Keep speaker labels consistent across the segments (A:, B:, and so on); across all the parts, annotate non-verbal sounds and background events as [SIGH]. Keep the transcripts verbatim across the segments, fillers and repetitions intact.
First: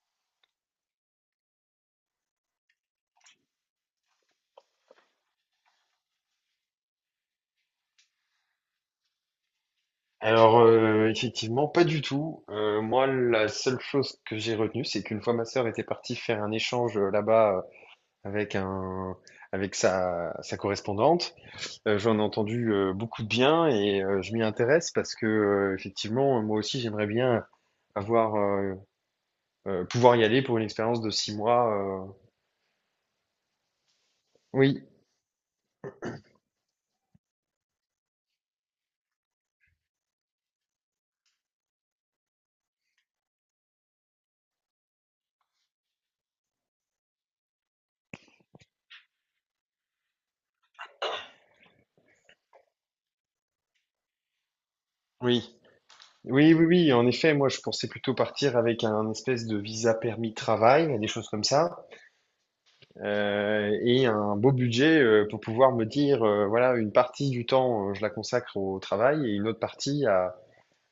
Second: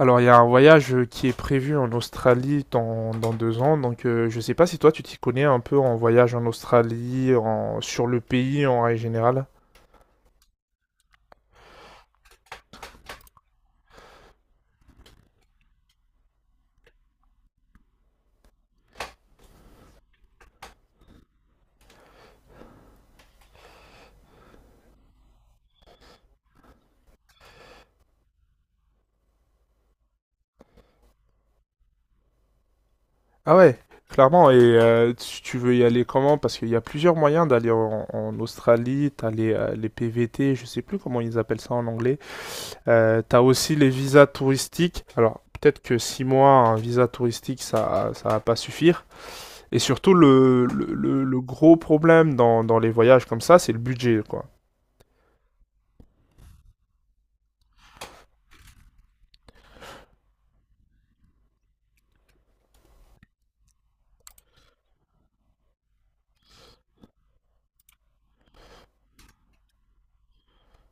A: Alors, il y a un voyage euh, qui est prévu en Australie dans, dans deux ans, donc euh, je sais pas si toi tu t'y connais un peu en voyage en Australie, en, sur le pays en règle générale.
B: Alors, euh, effectivement, pas du tout. Euh, moi, la seule chose que j'ai retenue, c'est qu'une fois ma sœur était partie faire un échange euh, là-bas, euh, avec un, avec sa, sa correspondante. Euh, j'en ai entendu euh, beaucoup de bien, et euh, je m'y intéresse parce que, euh, effectivement, moi aussi, j'aimerais bien avoir, euh, euh, pouvoir y aller pour une expérience de six mois. euh.
A: Ah ouais, clairement, et
B: Oui,
A: euh, tu tu veux y aller comment? Parce qu'il y a plusieurs moyens d'aller en, en Australie, t'as les, euh, les P V T, je sais plus comment ils appellent ça en anglais, euh, t'as aussi les visas touristiques. Alors, peut-être que six mois, un visa touristique, ça, ça va pas suffire. Et surtout, le, le, le- le gros problème dans, dans les voyages comme ça, c'est le budget, quoi.
B: oui. Oui, oui, oui, en effet, moi je pensais plutôt partir avec un espèce de visa permis travail, des choses comme ça. Euh, et un beau budget euh, pour pouvoir me dire, euh, voilà, une partie du temps, euh, je la consacre au travail, et une autre partie à,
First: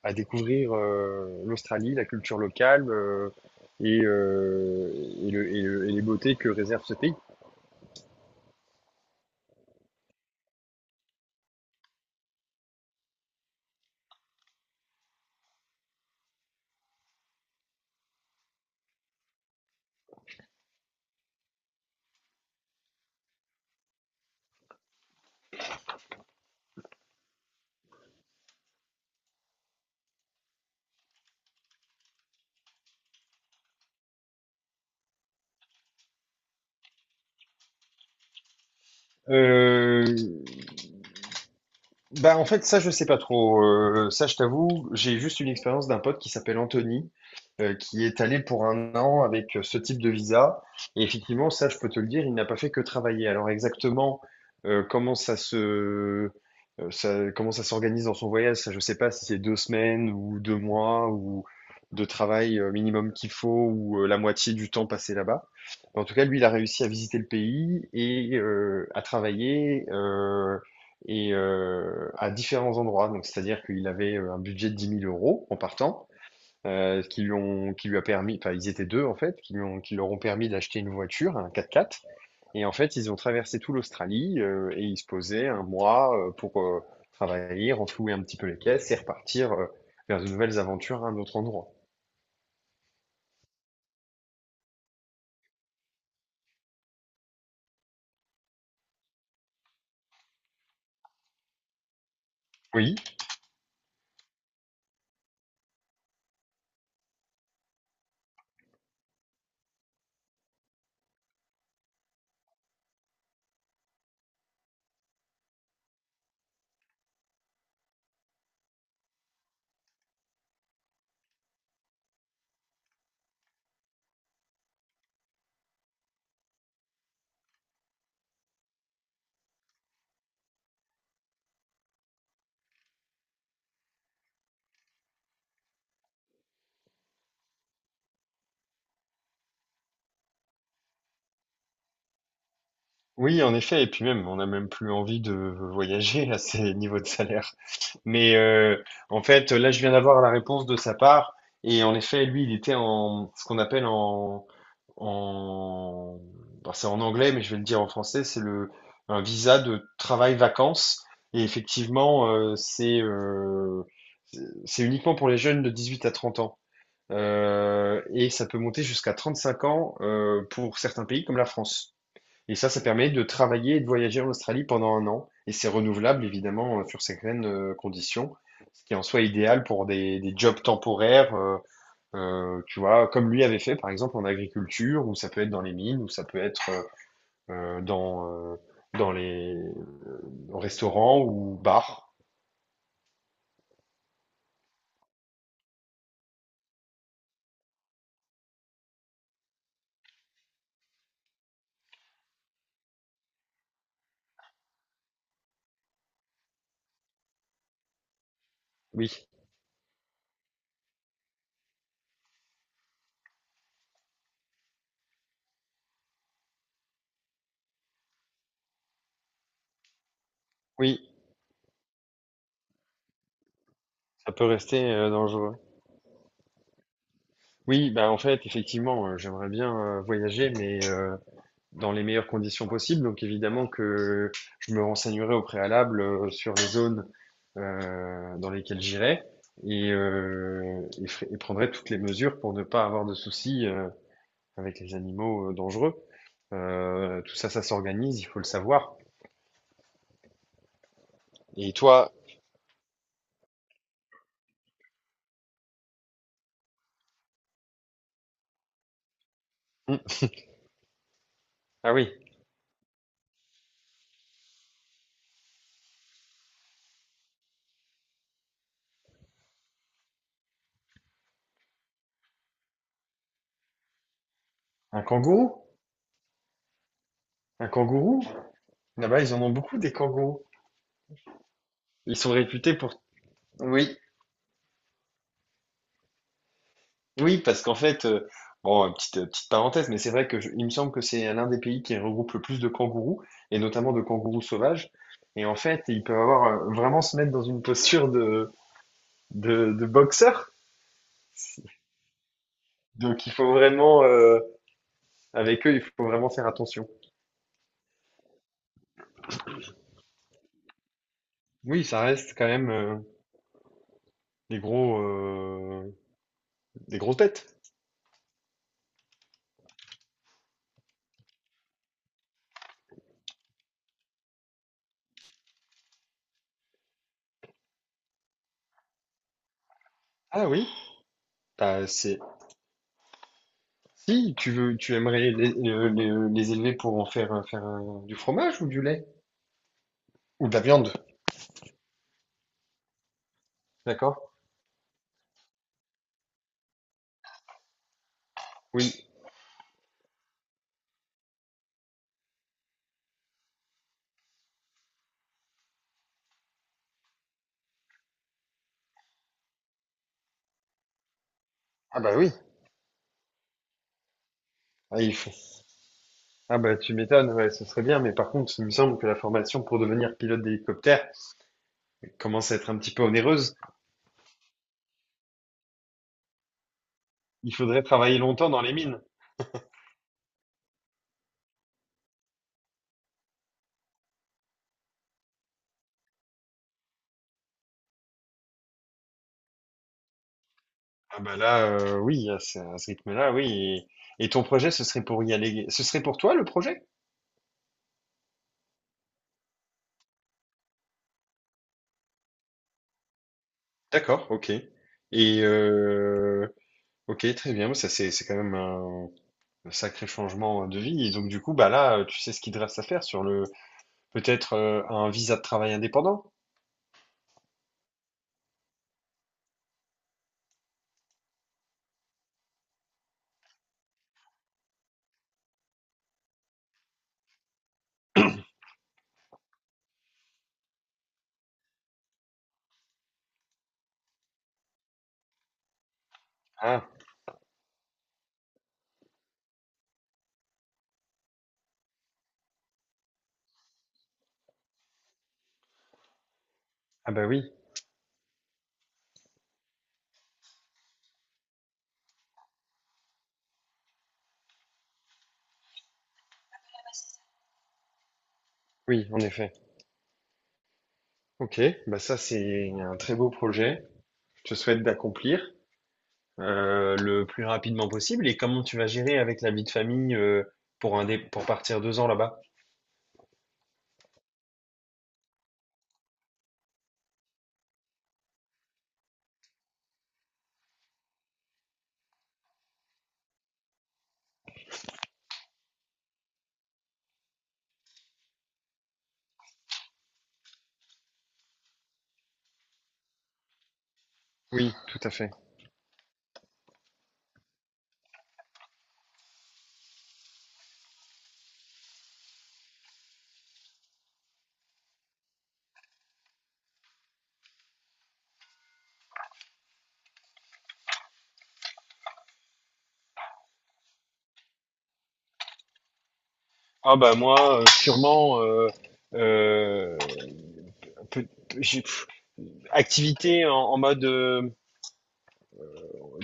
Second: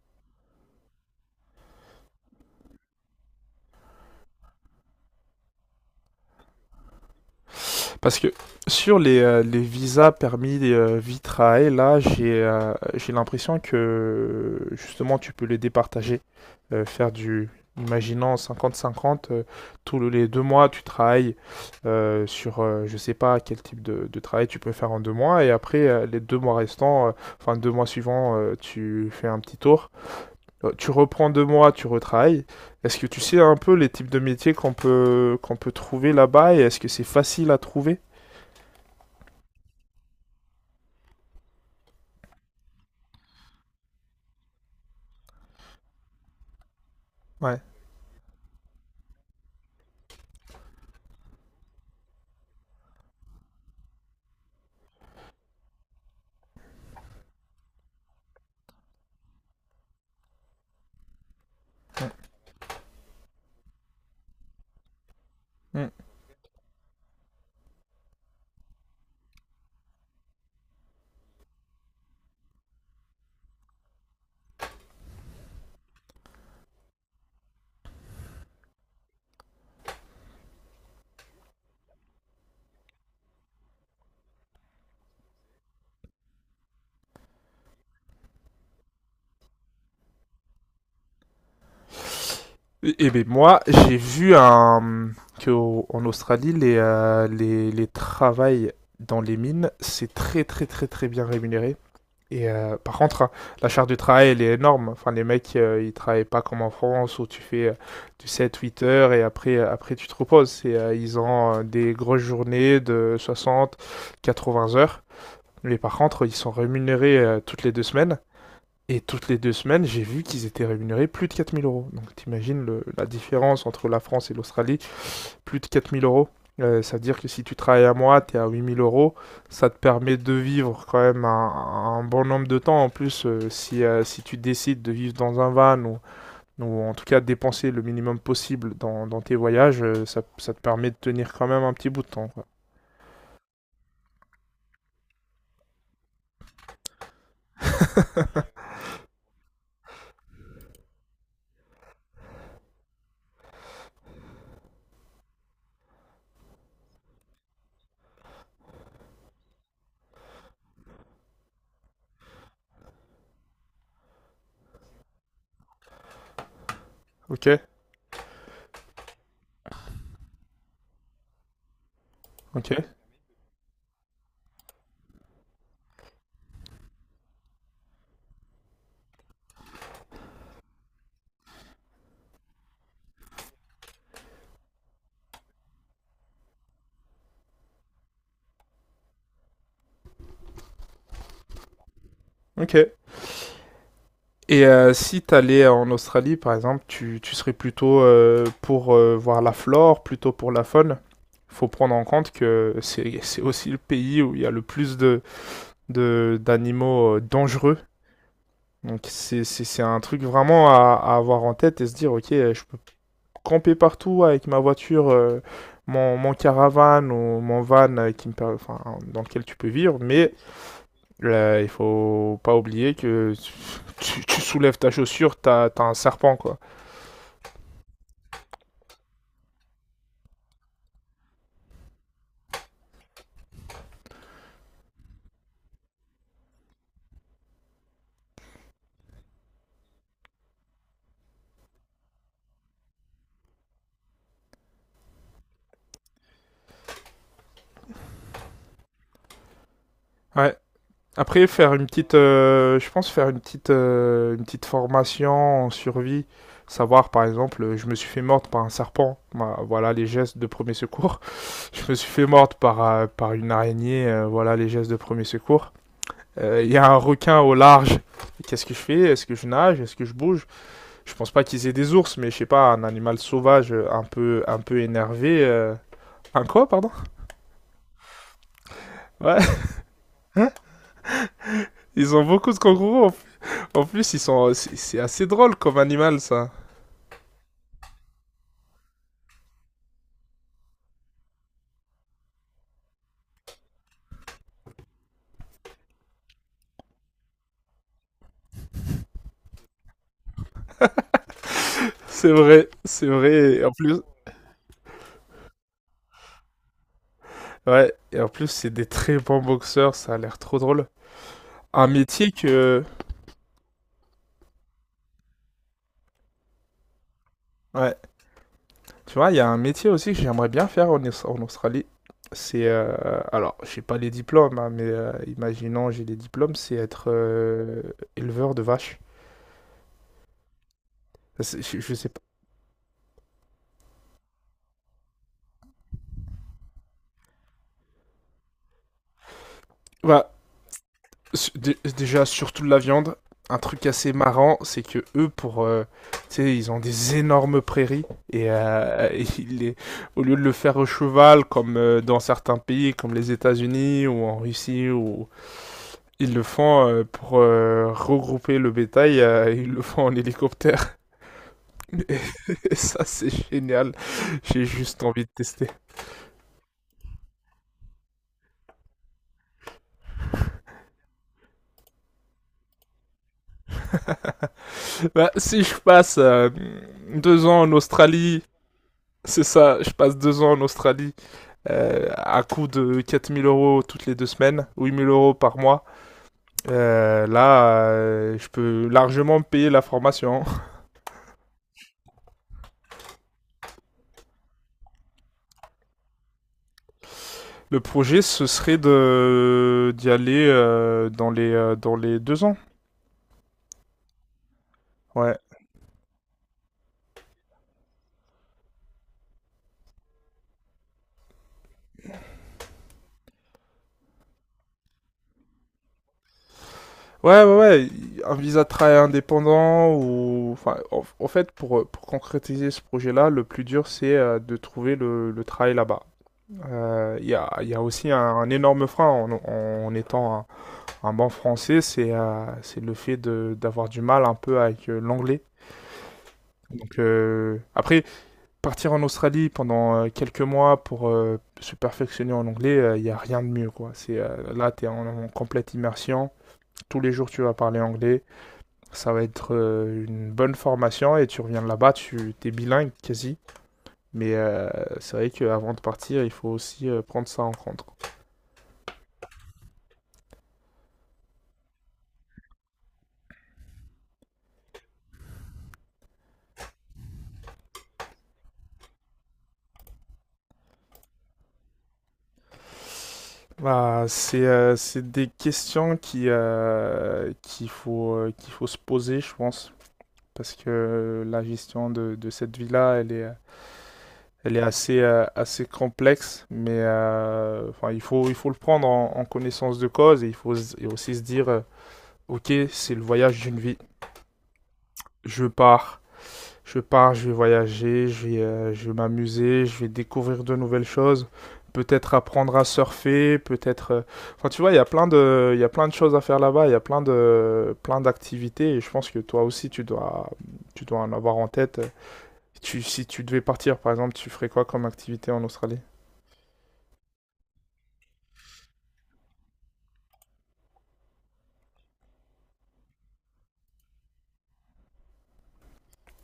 B: à découvrir euh, l'Australie, la culture locale, euh, et, euh, et le- et le- et les beautés que réserve ce pays.
A: Parce que sur les, euh, les visas permis euh, vie-travail, là, j'ai euh, j'ai l'impression que, justement, tu peux les départager. Euh, faire du, Imaginons, cinquante cinquante, euh, tous les deux mois, tu travailles euh, sur, euh, je sais pas quel type de, de travail tu peux faire en deux mois, et après, euh, les deux mois restants, euh, enfin, deux mois suivants, euh, tu fais un petit tour euh, tu reprends deux mois, tu retravailles. Est-ce que tu sais un peu les types de métiers qu'on peut, qu'on peut trouver là-bas et est-ce que c'est facile à trouver?
B: Euh, Bah, en fait, ça, je sais pas trop. Euh, ça, je t'avoue, j'ai juste une expérience d'un pote qui s'appelle Anthony,
A: Ouais.
B: euh, qui est allé pour un an avec euh, ce type de visa. Et effectivement, ça, je peux te le dire, il n'a pas fait que travailler. Alors, exactement, euh, comment ça se, euh, ça, comment ça s'organise dans son voyage, ça, je sais pas si c'est deux semaines ou deux mois ou de travail euh, minimum qu'il faut, ou euh, la moitié du temps passé là-bas. En tout cas, lui, il a réussi à visiter le pays et euh, à travailler, euh, et euh, à différents endroits. Donc, c'est-à-dire qu'il avait euh, un budget de dix mille euros en partant, euh, qui lui ont, qui lui a permis, enfin, ils étaient deux en fait, qui lui ont, qui leur ont permis d'acheter une voiture, un quatre-quatre. Et en fait, ils ont traversé tout l'Australie, euh, et ils se posaient un mois euh, pour euh, travailler, renflouer un petit peu les caisses, et repartir euh, vers de nouvelles aventures à un autre endroit.
A: Et ben moi, j'ai vu un... qu'en Australie, les, euh, les, les travails dans les mines, c'est très très très très bien rémunéré. Et euh,
B: Oui.
A: par contre, la charge du travail, elle est énorme. Enfin, les mecs, euh, ils travaillent pas comme en France où tu fais euh, du sept huit heures et après, euh, après tu te reposes. Et, euh, ils ont euh, des grosses journées de soixante à quatre-vingts heures. Mais par contre, ils sont rémunérés euh, toutes les deux semaines. Et toutes les deux semaines, j'ai vu qu'ils étaient rémunérés plus de quatre mille euros. Donc t'imagines le- la différence entre la France et l'Australie, plus de quatre mille euros. Euh, ça veut dire que si tu travailles à moi, tu es à huit mille euros. Ça te permet de vivre quand même un, un bon nombre de temps. En plus, euh, si, euh, si tu décides de vivre dans un van ou, ou en tout cas de dépenser le minimum possible dans, dans tes voyages, euh, ça, ça te permet de tenir quand même un petit bout de temps. quoi.
B: Oui, en effet, et puis même, on n'a même plus envie de voyager à ces [LAUGHS] niveaux de salaire. Mais euh, en fait, là, je viens d'avoir la réponse de sa part, et en effet, lui, il était en ce qu'on appelle en, en, bon, c'est en anglais, mais je vais le dire en français, c'est le un visa de travail-vacances, et effectivement, euh, c'est euh, c'est c'est uniquement pour les jeunes de dix-huit à trente ans.
A: Ok,
B: Euh, et ça peut monter jusqu'à trente-cinq ans, euh, pour certains pays comme la France. Et ça, ça
A: ok,
B: permet de travailler et de voyager en Australie pendant un an. Et c'est renouvelable, évidemment, euh, sur certaines euh, conditions, ce qui est en soi idéal pour des, des jobs temporaires, euh, euh, tu vois, comme lui avait fait, par exemple, en agriculture, ou ça peut être dans les mines, ou ça peut être euh, euh, dans, euh, dans les restaurants ou bars.
A: ok. Et euh, si t'allais en Australie, par exemple, tu, tu serais plutôt euh, pour euh, voir la flore, plutôt pour la faune. Faut prendre en compte que c'est c'est aussi le pays où il y a le plus de, de d'animaux euh, dangereux. Donc
B: Oui,
A: c'est c'est- c'est un truc vraiment à, à avoir en tête et se dire, ok, euh, je peux camper partout avec ma voiture, euh, mon, mon caravane ou mon van euh, qui me per- enfin, dans lequel tu peux vivre, mais
B: oui,
A: euh, il faut pas oublier que [LAUGHS] tu,
B: ça
A: tu
B: peut
A: soulèves
B: rester
A: ta
B: euh,
A: chaussure,
B: dangereux.
A: t'as, t'as un serpent, quoi.
B: Oui, bah en fait, effectivement, euh, j'aimerais bien euh, voyager, mais... euh, dans les meilleures conditions possibles. Donc évidemment que je me renseignerai au préalable euh, sur les zones euh, dans lesquelles j'irai, et, euh, et, fer- et prendrai toutes les mesures pour ne pas avoir de soucis euh, avec les animaux, euh, dangereux. Euh, tout ça, ça s'organise, il faut le savoir.
A: Ouais. Après, faire
B: Et
A: une
B: toi,
A: petite, euh, je pense faire une petite, euh, une petite formation en survie, savoir par exemple, euh, je me suis fait mordre par un serpent, bah, voilà
B: hum,
A: les gestes de premier secours. Je
B: ah
A: me suis
B: oui,
A: fait morte par, euh, par une araignée, euh, voilà les gestes de premier secours. Euh, Il euh, y a un requin au large. Qu'est-ce que je fais? Est-ce que je nage? Est-ce que je bouge? Je pense pas qu'ils aient des ours, mais je sais pas, un animal sauvage euh, un peu, un peu
B: un
A: énervé.
B: kangourou?
A: Euh, un quoi, pardon?
B: Un kangourou? Là-bas, ils
A: Ouais.
B: en ont beaucoup des kangourous.
A: [LAUGHS] Ils
B: Ils
A: ont
B: sont
A: beaucoup de
B: réputés pour...
A: kangourous. En- en
B: Oui.
A: plus, ils sont. c'est- c'est assez drôle comme animal, ça.
B: Oui, parce qu'en fait, euh, bon, petite, euh, petite parenthèse, mais c'est vrai que je- il me semble que c'est l'un des pays qui regroupe le plus de kangourous, et notamment de kangourous sauvages. Et en fait, ils peuvent avoir euh, vraiment se mettre dans une posture de, de, de boxeur.
A: C'est vrai, c'est
B: Donc il faut
A: vrai. Et en plus,
B: vraiment, euh, avec eux, il faut vraiment faire attention.
A: ouais. Et en plus, c'est des très bons boxeurs. Ça a l'air trop drôle.
B: Oui,
A: Un
B: ça
A: métier
B: reste quand même
A: que.
B: euh, des gros, euh, des grosses bêtes.
A: Ouais. Tu vois, il y a un métier aussi que j'aimerais bien faire en, Aus- en Australie. C'est, euh, alors, je pas les diplômes, hein, mais euh, imaginons j'ai les diplômes, c'est être euh, éleveur de vaches.
B: Ah oui,
A: C'est- Je,
B: bah,
A: je sais
B: c'est.
A: pas.
B: Si tu veux, tu aimerais les, les- les- les élever pour en faire, euh, faire euh, du fromage ou du lait?
A: Bah,
B: Ou de la viande,
A: su- dé- déjà, surtout de la viande. Un truc assez
B: d'accord?
A: marrant, c'est que eux, pour, euh, tu sais, ils ont des énormes prairies et
B: Oui.
A: euh, [LAUGHS] et ils les- au lieu de le faire au cheval, comme euh, dans certains pays, comme les États-Unis ou en Russie ou ils le font euh, pour euh, regrouper le bétail, euh, ils le font en hélicoptère.
B: Ah bah oui,
A: [LAUGHS] Et ça, c'est génial. J'ai
B: ah,
A: juste
B: il
A: envie de
B: faut.
A: tester.
B: Ah bah tu m'étonnes, ouais, ce serait bien, mais par contre, il me semble que la formation pour devenir pilote d'hélicoptère commence à être un petit peu onéreuse.
A: [LAUGHS] Bah, si je passe euh, deux
B: Il
A: ans en
B: faudrait travailler
A: Australie,
B: longtemps dans les mines.
A: c'est ça, je passe deux ans en Australie euh, à coût de quatre mille euros toutes les deux semaines, huit mille euros par mois. Euh, là, euh, je peux largement payer la formation.
B: Ah bah là, euh, oui, à ce, à ce rythme-là, oui. Et, et ton projet, ce serait pour y aller. Ce serait pour toi le projet?
A: [LAUGHS] Le projet, ce serait de d'y aller euh, dans les euh, dans les deux ans.
B: D'accord, ok.
A: Ouais,
B: Et euh, ok, très bien. Ça c'est c'est quand même un, un sacré changement de vie. Et donc du coup, bah là, tu sais ce qu'il te reste à faire sur le peut-être euh, un visa de travail indépendant.
A: Ouais, ouais, ouais, un visa de travail indépendant ou... Enfin, en, en fait, pour, pour concrétiser ce projet-là, le plus dur, c'est euh, de trouver le, le travail là-bas. Euh, Il y a, il y a aussi un, un énorme frein en, en étant un, un banc français, c'est euh, c'est le fait de d'avoir du mal un peu avec euh, l'anglais.
B: Ah,
A: Donc, euh, après, partir en Australie pendant euh, quelques mois pour euh, se perfectionner en anglais, euh, il y a rien de mieux, quoi. C'est, euh, là, tu es en en complète immersion. Tous les
B: ah bah
A: jours, tu
B: oui,
A: vas parler anglais. Ça va être euh, une bonne formation et tu reviens de là-bas, tu es bilingue quasi. Mais euh, c'est vrai qu'avant de partir, il faut aussi euh, prendre ça en compte.
B: oui, en effet. Ok, bah ça c'est un très beau projet. Je te souhaite d'accomplir euh, le plus rapidement possible. Et comment tu vas gérer avec la vie de famille, euh, pour un dé- pour partir deux ans là-bas?
A: Bah, c'est euh, c'est des questions qui, euh, qu'il faut, euh, qu'il faut se poser, je pense. Parce que euh, la gestion de, de cette vie-là, elle est, elle est assez, euh, assez complexe. Mais euh, enfin, il faut, il faut le prendre en, en connaissance de cause et il faut s- et aussi se dire, euh, ok, c'est le voyage d'une vie.
B: Oui, tout à fait.
A: Je pars. Je pars, je vais voyager, je vais, euh, je vais m'amuser, je vais découvrir de nouvelles choses, peut-être apprendre à surfer, peut-être... euh, enfin, tu vois, il y a plein de, il y a plein de choses à faire là-bas, il y a plein de, plein d'activités, et je pense que toi aussi, tu dois, tu dois en avoir en tête. Tu, si tu devais partir, par exemple, tu ferais quoi comme activité en Australie?
B: Ah bah moi, euh, sûrement euh, euh, peut- j'ai- pff, activité en, en mode euh,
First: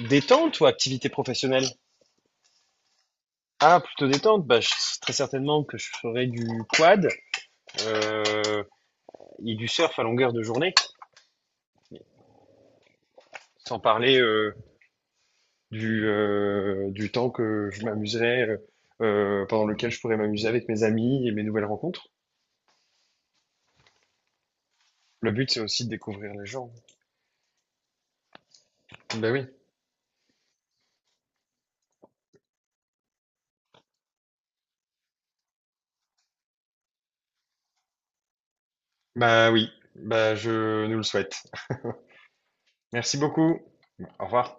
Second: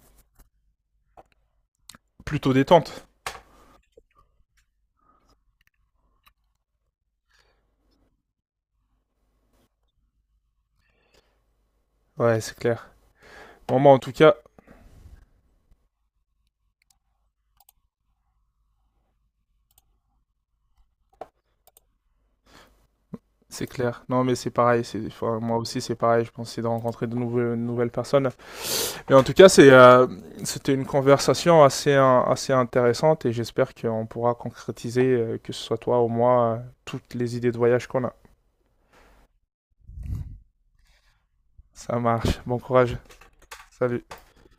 B: détente, ou activité professionnelle?
A: Plutôt détente.
B: Ah, plutôt détente. Bah, je- très certainement que je ferai du quad, euh, et du surf à longueur de journée,
A: Ouais, c'est clair.
B: sans
A: Bon, moi, en tout
B: parler
A: cas,
B: du, euh, du temps que je m'amuserais, euh, euh, pendant lequel je pourrais m'amuser avec mes amis et mes nouvelles rencontres.
A: c'est clair. Non, mais c'est pareil. C'est,
B: Le
A: enfin,
B: but,
A: moi
B: c'est
A: aussi,
B: aussi de
A: c'est pareil. Je
B: découvrir les
A: pense que c'est de
B: gens.
A: rencontrer de nouvelles, nouvelles personnes. Et en
B: Bah
A: tout
B: oui,
A: cas, c'est, euh, c'était une conversation assez, euh, assez intéressante et j'espère qu'on pourra concrétiser, euh, que ce soit toi ou moi, euh, toutes les idées de voyage qu'on a.
B: bah oui, bah je nous le souhaite.
A: Ça marche. Bon courage.
B: Merci beaucoup.
A: Salut.
B: Au revoir.